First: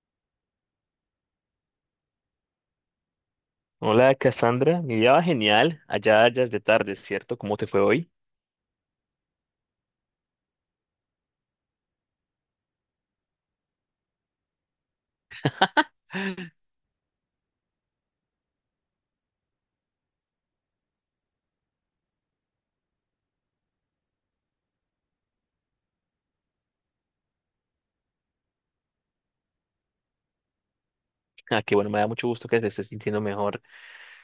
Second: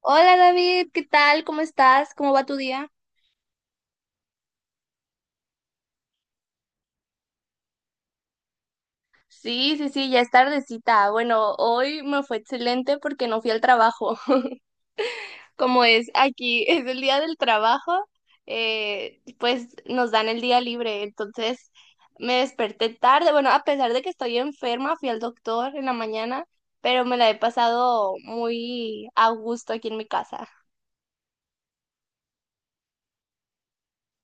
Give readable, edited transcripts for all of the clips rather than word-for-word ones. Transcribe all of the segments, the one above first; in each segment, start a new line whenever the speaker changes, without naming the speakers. Hola David, ¿qué tal? ¿Cómo estás? ¿Cómo va tu día?
Hola Cassandra, mi día va genial, allá ya es de tarde, ¿cierto? ¿Cómo te fue hoy?
Sí, sí, sí, ya es tardecita. Bueno, hoy me fue excelente porque no fui al trabajo. Como es aquí, es el día del trabajo, pues nos dan el día libre. Entonces me desperté tarde. Bueno, a pesar de que estoy enferma, fui al doctor en la mañana, pero me la he pasado muy a gusto aquí en mi casa.
Ah, qué bueno, me da mucho gusto que te estés sintiendo mejor.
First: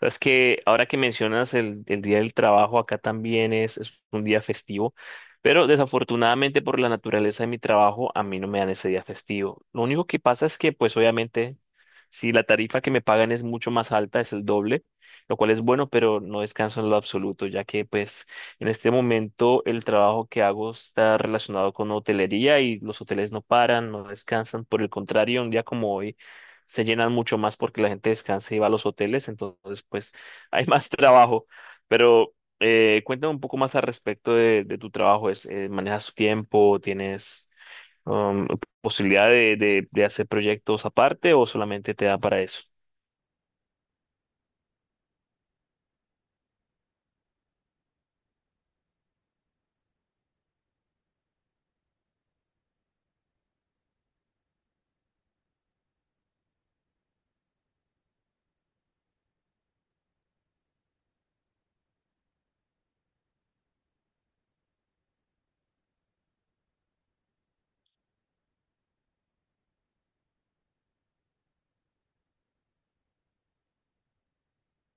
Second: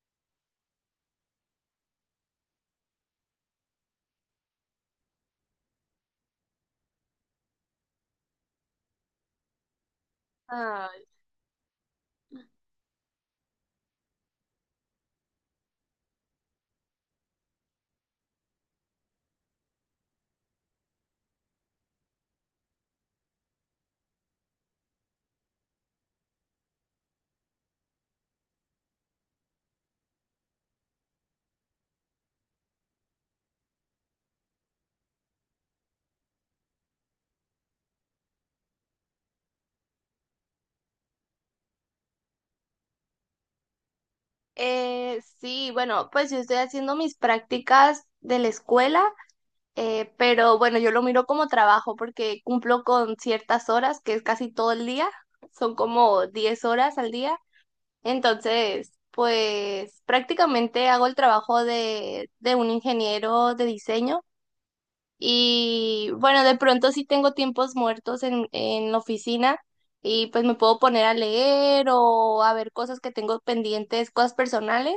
Sabes que ahora que mencionas el día del trabajo, acá también es un día festivo, pero desafortunadamente por la naturaleza de mi trabajo, a mí no me dan ese día festivo. Lo único que pasa es que pues
Ay.
obviamente si la tarifa que me pagan es mucho más alta, es el doble, lo cual es bueno, pero no descanso en lo absoluto, ya que pues en este momento el trabajo que hago está relacionado con hotelería y los hoteles no paran, no descansan. Por el contrario, un día como hoy se llenan mucho más porque la gente descansa y va a los hoteles, entonces pues hay más trabajo. Pero cuéntame un poco más al respecto de tu trabajo, ¿manejas tu tiempo? ¿Tienes um, posibilidad de hacer proyectos aparte o solamente te da para eso?
Sí, bueno, pues yo estoy haciendo mis prácticas de la escuela. Pero bueno, yo lo miro como trabajo porque cumplo con ciertas horas, que es casi todo el día, son como 10 horas al día. Entonces, pues prácticamente hago el trabajo de un ingeniero de diseño y bueno, de pronto sí tengo tiempos muertos en la oficina y pues me puedo poner a leer o a ver cosas que tengo pendientes, cosas personales,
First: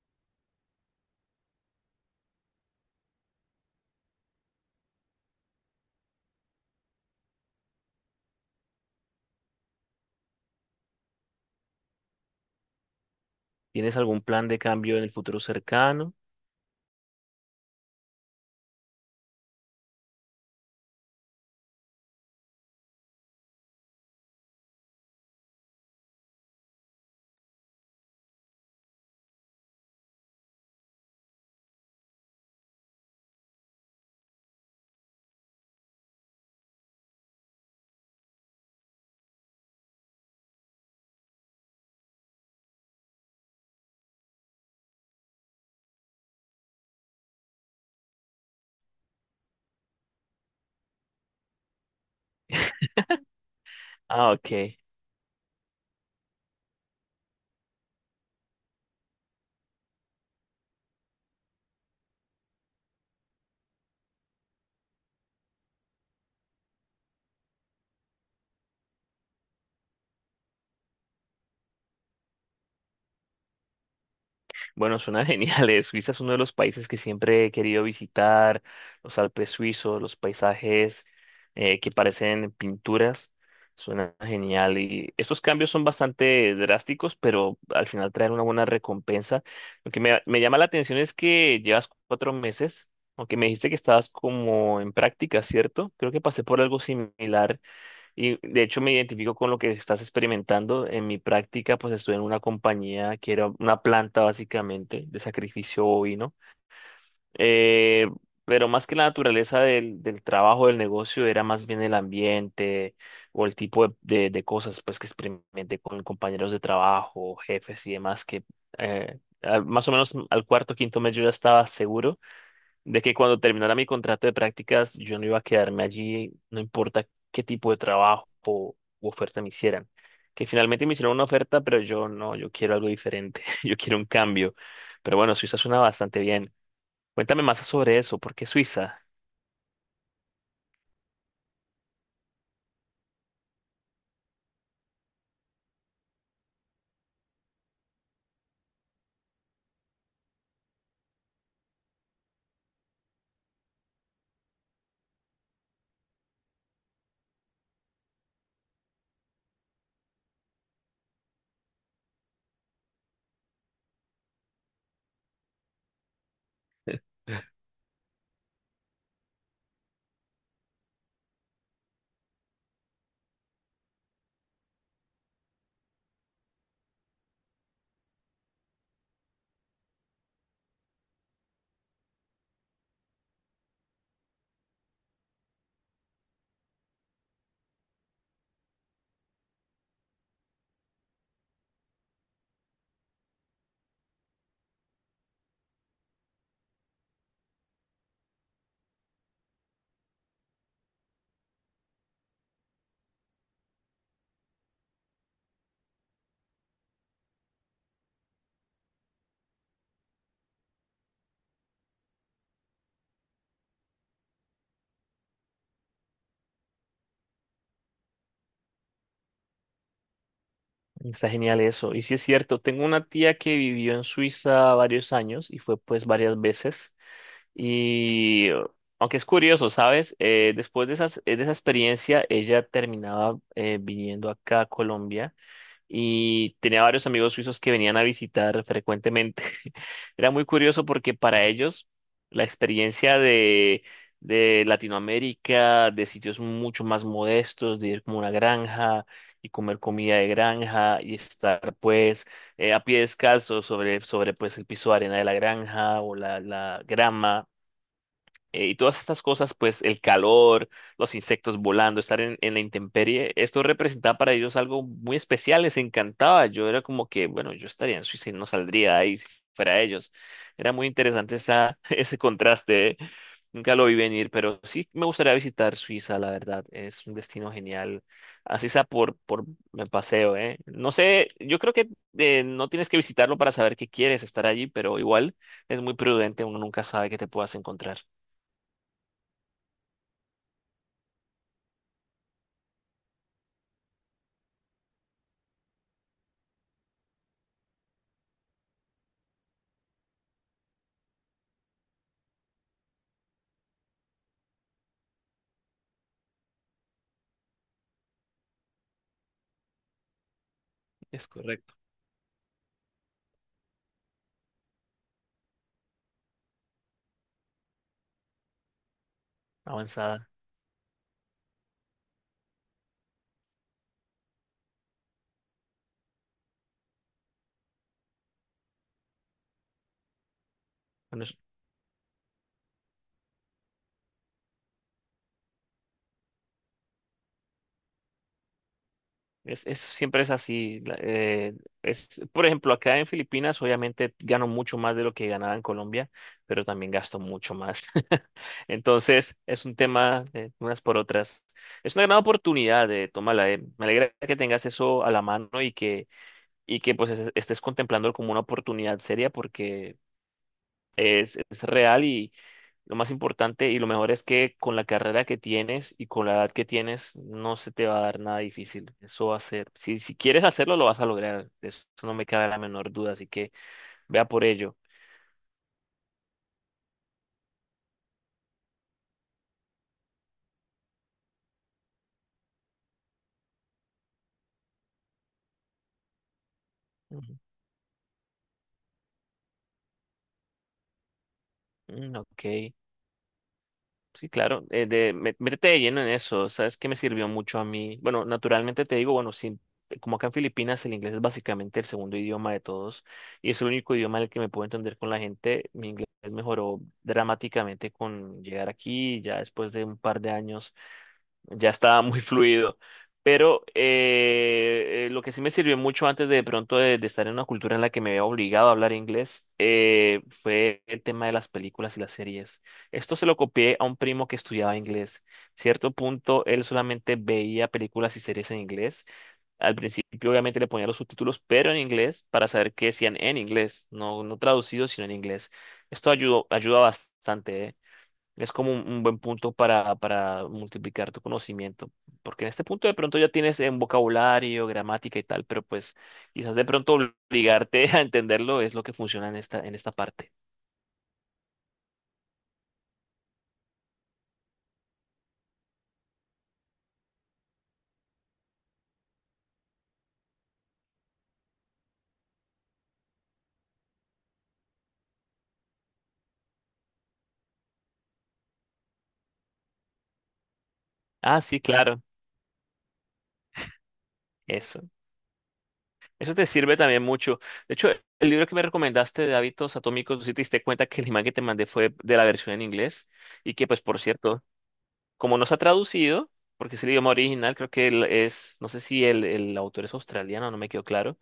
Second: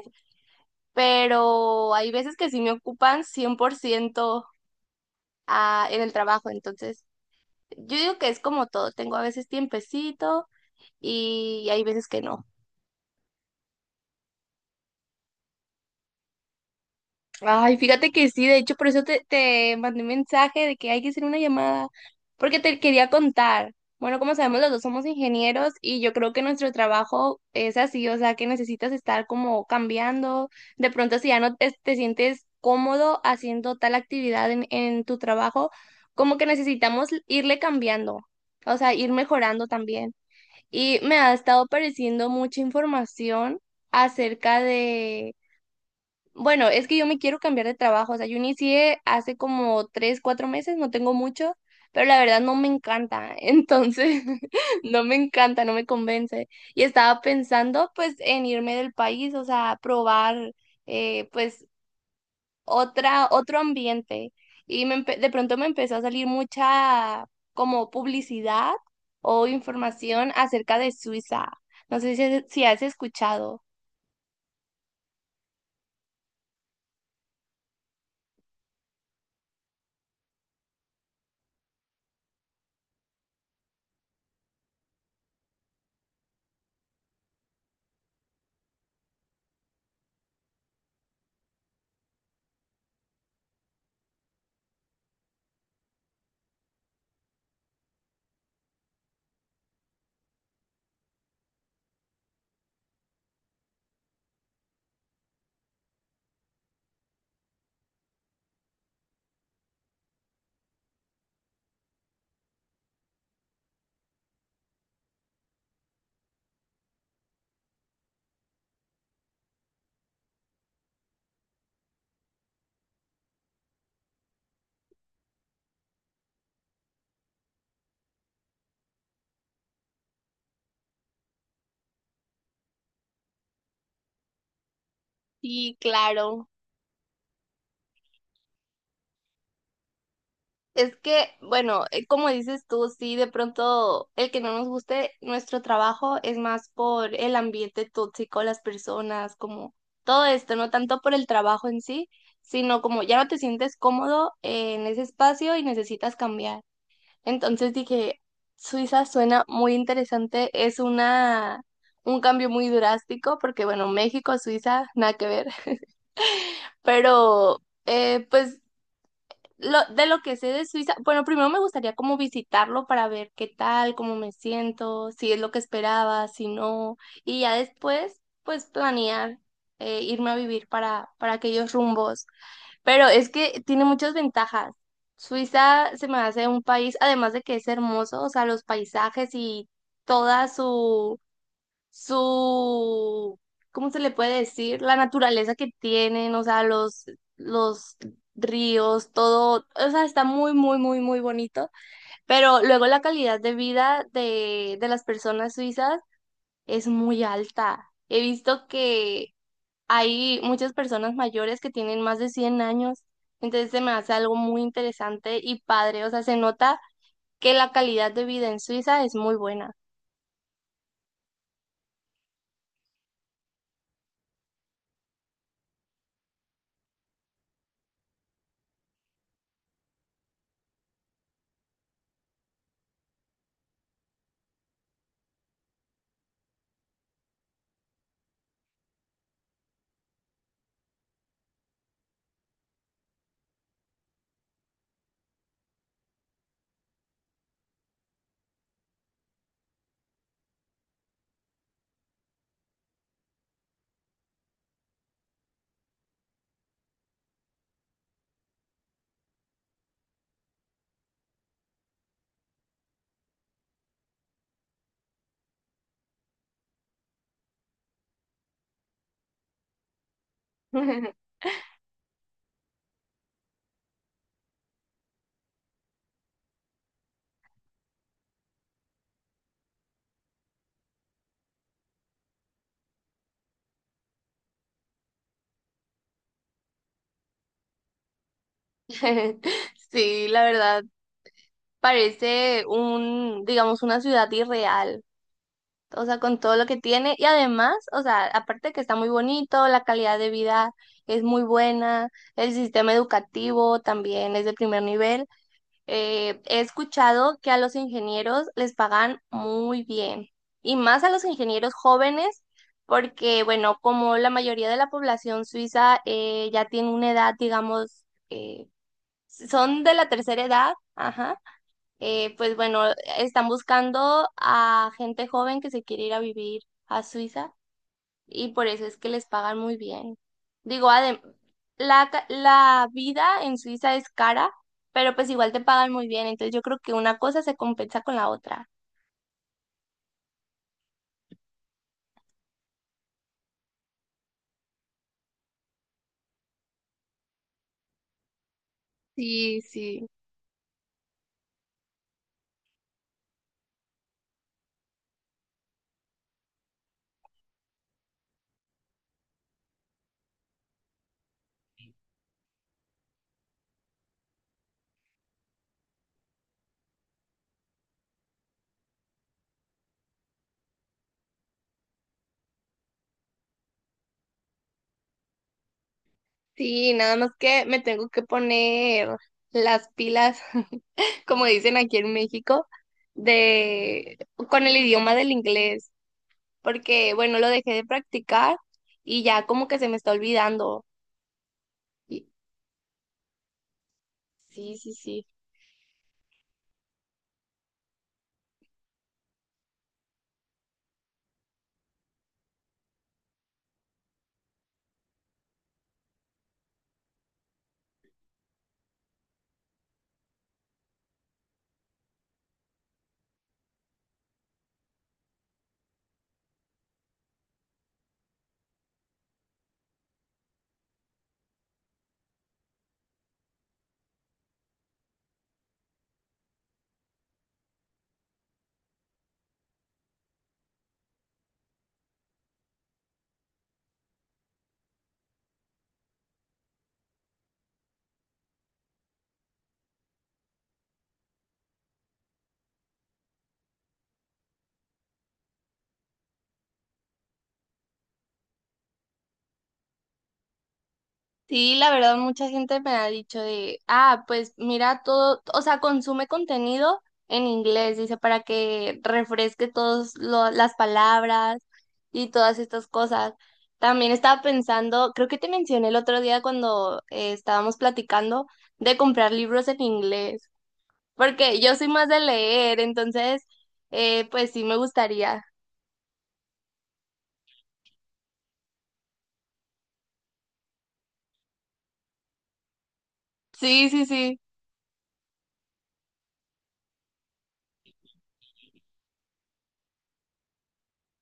pero hay veces que sí me ocupan 100% en el trabajo, entonces... Yo digo que es como todo, tengo a veces tiempecito y hay veces que no.
¿Tienes algún plan de cambio en el futuro cercano?
Ay, fíjate que sí, de hecho, por eso te mandé un mensaje de que hay que hacer una llamada, porque te quería contar. Bueno, como sabemos, los dos somos ingenieros y yo creo que nuestro trabajo es así, o sea, que necesitas estar como cambiando. De pronto, si ya no te sientes cómodo haciendo tal actividad en tu trabajo, como que necesitamos irle cambiando, o sea, ir mejorando también. Y me ha estado apareciendo mucha información acerca de, bueno, es que yo me quiero cambiar de trabajo, o sea, yo inicié hace como 3, 4 meses, no tengo mucho, pero la verdad no me encanta, entonces
Ah, ok.
no me encanta, no me convence. Y estaba pensando pues en irme del país, o sea, probar pues otro ambiente. Y de pronto me empezó a salir mucha como publicidad o información acerca de Suiza. No sé si has escuchado.
Bueno, suena genial. Suiza es uno de los países que siempre he querido visitar, los Alpes suizos, los paisajes que parecen pinturas. Suena genial. Y estos cambios son bastante drásticos, pero al final traen una buena recompensa. Lo que me llama la atención es que llevas 4 meses, aunque me dijiste que estabas como en práctica, ¿cierto? Creo que pasé por algo similar y de hecho me identifico con lo que estás experimentando. En mi práctica, pues estuve en una compañía que era una planta básicamente de sacrificio bovino. Eh, pero más que la naturaleza del trabajo, del negocio, era más bien el ambiente o el tipo de cosas pues que experimenté con compañeros de trabajo, jefes y demás que más o menos al cuarto, quinto mes yo ya estaba seguro de que cuando terminara mi contrato de prácticas yo no iba a quedarme allí, no importa qué tipo de trabajo o u oferta me hicieran. Que finalmente me hicieron una oferta, pero yo no, yo quiero algo diferente, yo quiero un cambio. Pero bueno, Suiza
Sí,
suena bastante
claro.
bien. Cuéntame más sobre eso, ¿por qué Suiza?
Es que, bueno, como dices tú, sí, de pronto el que no nos guste nuestro trabajo es más por el ambiente tóxico, las personas, como todo esto, no tanto por el trabajo en sí, sino como ya no te sientes cómodo en ese espacio y necesitas cambiar. Entonces dije, Suiza suena muy interesante, un cambio muy drástico, porque bueno, México, Suiza, nada que ver, pero pues de lo que sé de Suiza, bueno, primero me gustaría como visitarlo para ver qué tal, cómo me siento, si es lo que esperaba, si no, y ya después, pues planear, irme a vivir para aquellos rumbos. Pero es que tiene muchas ventajas. Suiza se me hace un país, además de que es hermoso, o sea, los paisajes y toda su, ¿cómo se le puede decir? La naturaleza que tienen, o sea, los ríos, todo, o sea, está muy, muy, muy, muy bonito. Pero luego la calidad de vida de las personas suizas es muy alta. He visto que hay muchas personas mayores que tienen más de 100 años, entonces se me hace algo muy interesante y padre, o sea, se nota que la calidad de vida en Suiza es muy buena.
Está genial eso. Y sí es cierto, tengo una tía que vivió en Suiza varios años y fue pues varias veces. Y aunque es curioso, ¿sabes? Después de de esa experiencia, ella terminaba viniendo acá a Colombia y tenía varios amigos suizos que venían a visitar frecuentemente. Era muy curioso porque para ellos la experiencia de Latinoamérica, de sitios mucho más modestos, de ir como a una granja y comer comida de granja y estar pues a pie descalzo sobre pues el piso de arena de la granja o la grama y todas estas cosas, pues el calor, los insectos volando, estar en la intemperie, esto representaba para ellos algo muy especial, les encantaba. Yo era como que, bueno, yo estaría en Suiza y no saldría de ahí si fuera ellos. Era muy interesante esa, ese contraste, ¿eh? Nunca lo vi venir, pero sí me gustaría visitar Suiza, la verdad. Es un destino genial. Así sea por me paseo, ¿eh? No sé, yo creo que no tienes que visitarlo para saber que quieres estar allí, pero igual es muy prudente, uno nunca sabe qué te puedas encontrar.
Sí, la verdad, parece un, digamos, una ciudad irreal, o sea, con todo lo que tiene y además, o sea, aparte de que está muy bonito, la calidad de vida es muy buena, el sistema educativo también es de primer nivel. He escuchado que a los ingenieros les pagan muy bien y más a los
Es correcto,
ingenieros jóvenes porque, bueno, como la mayoría de la población suiza ya tiene una edad, digamos, son de la
avanzada.
tercera edad, ajá, pues bueno, están buscando a gente joven que se quiere ir a vivir a Suiza y por eso es que les pagan muy bien. Digo, adem
Bueno, es,
La, la vida en Suiza es cara, pero pues igual te pagan muy bien, entonces yo creo que una cosa se compensa con la otra.
siempre es así. Es, por ejemplo, acá en Filipinas, obviamente gano mucho más de lo que ganaba en Colombia, pero también gasto mucho más. Entonces,
Sí,
es un
sí,
tema de unas por otras. Es una gran oportunidad, de tómala. Eh, me alegra que tengas eso a la mano y que pues estés contemplando como una oportunidad seria porque es real. Lo más importante y lo mejor es que con la carrera que tienes y con la edad que tienes, no se te va a dar nada difícil. Eso va a ser. Si quieres hacerlo, lo vas a lograr. De eso no me cabe la menor duda. Así que vea por ello.
sí, nada más que me tengo que poner las pilas, como dicen aquí en México, de con el idioma del inglés, porque
Ujú.
bueno, lo dejé de practicar y ya como que se me está olvidando.
Mm,
Y-
ok. Sí, claro,
Sí, sí, sí.
métete de lleno en eso, ¿sabes qué me sirvió mucho a mí? Bueno, naturalmente te digo, bueno, sí, como acá en Filipinas el inglés es básicamente el segundo idioma de todos y es el único idioma en el que me puedo entender con la gente, mi inglés mejoró dramáticamente con llegar aquí, ya después de un par de años ya estaba muy fluido. Pero lo que sí me sirvió mucho antes de estar en una cultura en la que me había obligado a hablar inglés fue el tema de las películas y las series. Esto se lo copié a un primo que estudiaba inglés. Cierto punto, él solamente veía películas y series en inglés. Al principio, obviamente, le ponía los subtítulos, pero en inglés, para saber qué decían en inglés, no, no traducido, sino en inglés. Esto ayudó, ayuda bastante, ¿eh? Es como un buen punto para multiplicar tu conocimiento, porque en este punto de pronto ya tienes en vocabulario, gramática y tal, pero pues quizás de pronto obligarte a entenderlo es lo que funciona en esta parte.
Sí, la verdad, mucha gente me ha dicho de, ah, pues mira todo, o sea, consume contenido en inglés, dice, para que refresque todas las palabras y todas estas cosas. También estaba pensando, creo que te mencioné el otro día cuando estábamos platicando de comprar libros en inglés,
Ah,
porque
sí,
yo soy
claro,
más de leer, entonces, pues sí me
eso.
gustaría.
Eso te sirve también mucho. De hecho, el libro que me recomendaste de hábitos atómicos, si te diste cuenta que el imán que te mandé fue de la versión en inglés y que pues
Sí,
por
sí, sí.
cierto, como no se ha traducido, porque es el idioma original, creo que él es, no sé si el autor es australiano, no me quedó claro,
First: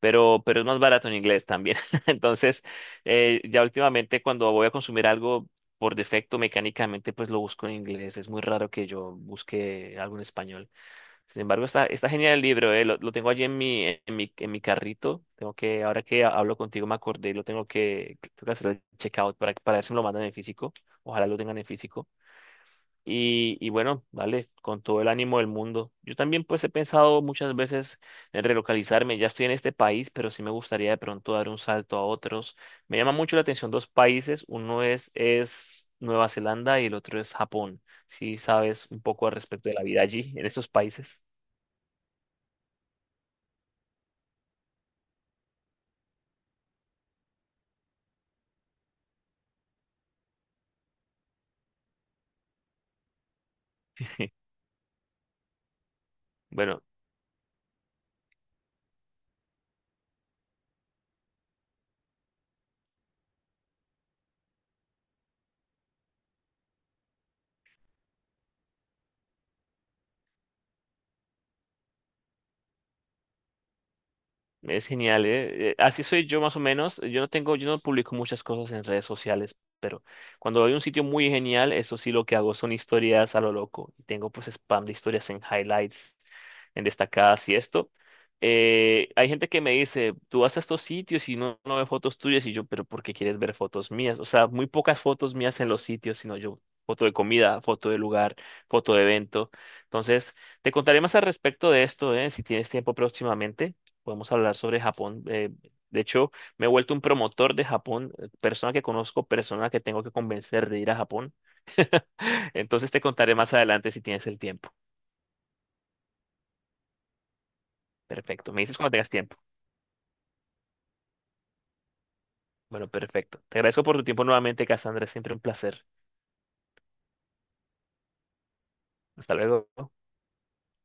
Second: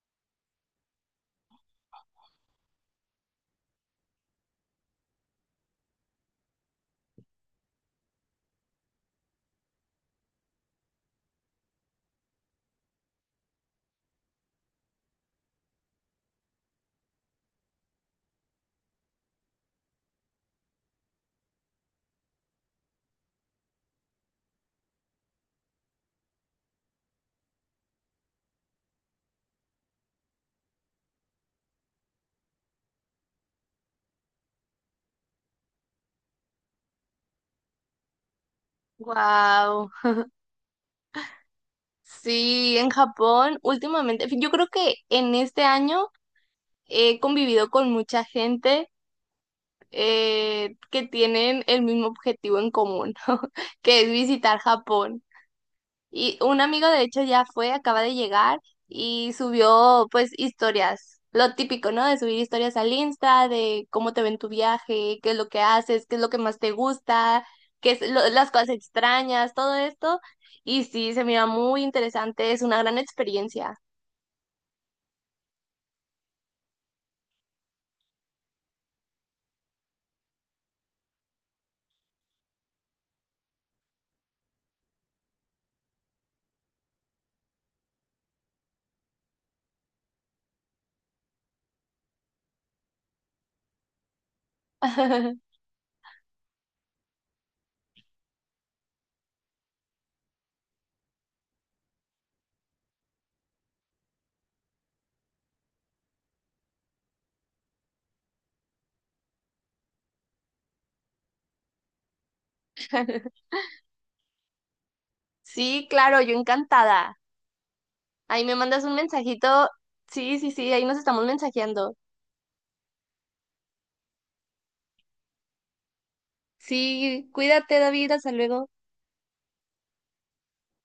pero es más barato en inglés también. Entonces, ya últimamente cuando voy a consumir algo por defecto mecánicamente, pues lo busco en inglés. Es muy raro que yo busque algo en español. Sin embargo, está genial el libro. Lo tengo allí en mi, en mi carrito. Tengo que, ahora que hablo contigo me acordé, lo tengo que hacer el checkout para ver si me lo mandan en físico. Ojalá lo tengan en físico. Y bueno, vale, con todo el ánimo del mundo. Yo también pues he pensado muchas veces en relocalizarme. Ya estoy en este país, pero sí me gustaría de pronto dar un salto a otros. Me llama mucho la atención dos países. Uno es Nueva Zelanda y el otro es Japón. Si sabes un poco al respecto de la
Wow.
vida allí, en estos países.
Sí, en Japón últimamente, yo creo que en este año he convivido con mucha gente que tienen el mismo objetivo en común, que es visitar Japón. Y un
Bueno,
amigo de hecho ya fue, acaba de llegar y subió pues historias, lo típico, ¿no? De subir historias al Insta, de cómo te ven tu viaje, qué es lo que haces, qué es lo que más te gusta, las cosas extrañas, todo esto. Y sí, se mira muy interesante, es una gran experiencia.
es genial, ¿eh? Así soy yo más o menos. Yo no tengo, yo no publico muchas cosas en redes sociales, pero cuando hay un sitio muy genial, eso sí lo que hago son historias a lo loco. Y tengo pues spam de historias en highlights, en destacadas y esto. Hay gente que me dice, tú vas a estos sitios y no, no ve fotos tuyas y yo, pero ¿por qué quieres ver fotos mías? O sea, muy pocas fotos mías en los sitios, sino yo, foto de comida, foto de lugar, foto de evento. Entonces, te contaré más al respecto de esto, ¿eh? Si tienes tiempo próximamente podemos hablar sobre Japón. De hecho, me he vuelto un promotor de Japón. Persona que conozco, persona que tengo que convencer de ir a Japón. Entonces te contaré más adelante si tienes el tiempo.
Sí, claro, yo encantada. Ahí
Perfecto.
me
Me dices
mandas
cuando
un
tengas tiempo.
mensajito. Sí, sí, sí, ahí nos estamos mensajeando.
Bueno, perfecto. Te agradezco por tu tiempo nuevamente, Cassandra. Es siempre un placer.
Sí, cuídate, David, hasta luego.
Hasta luego.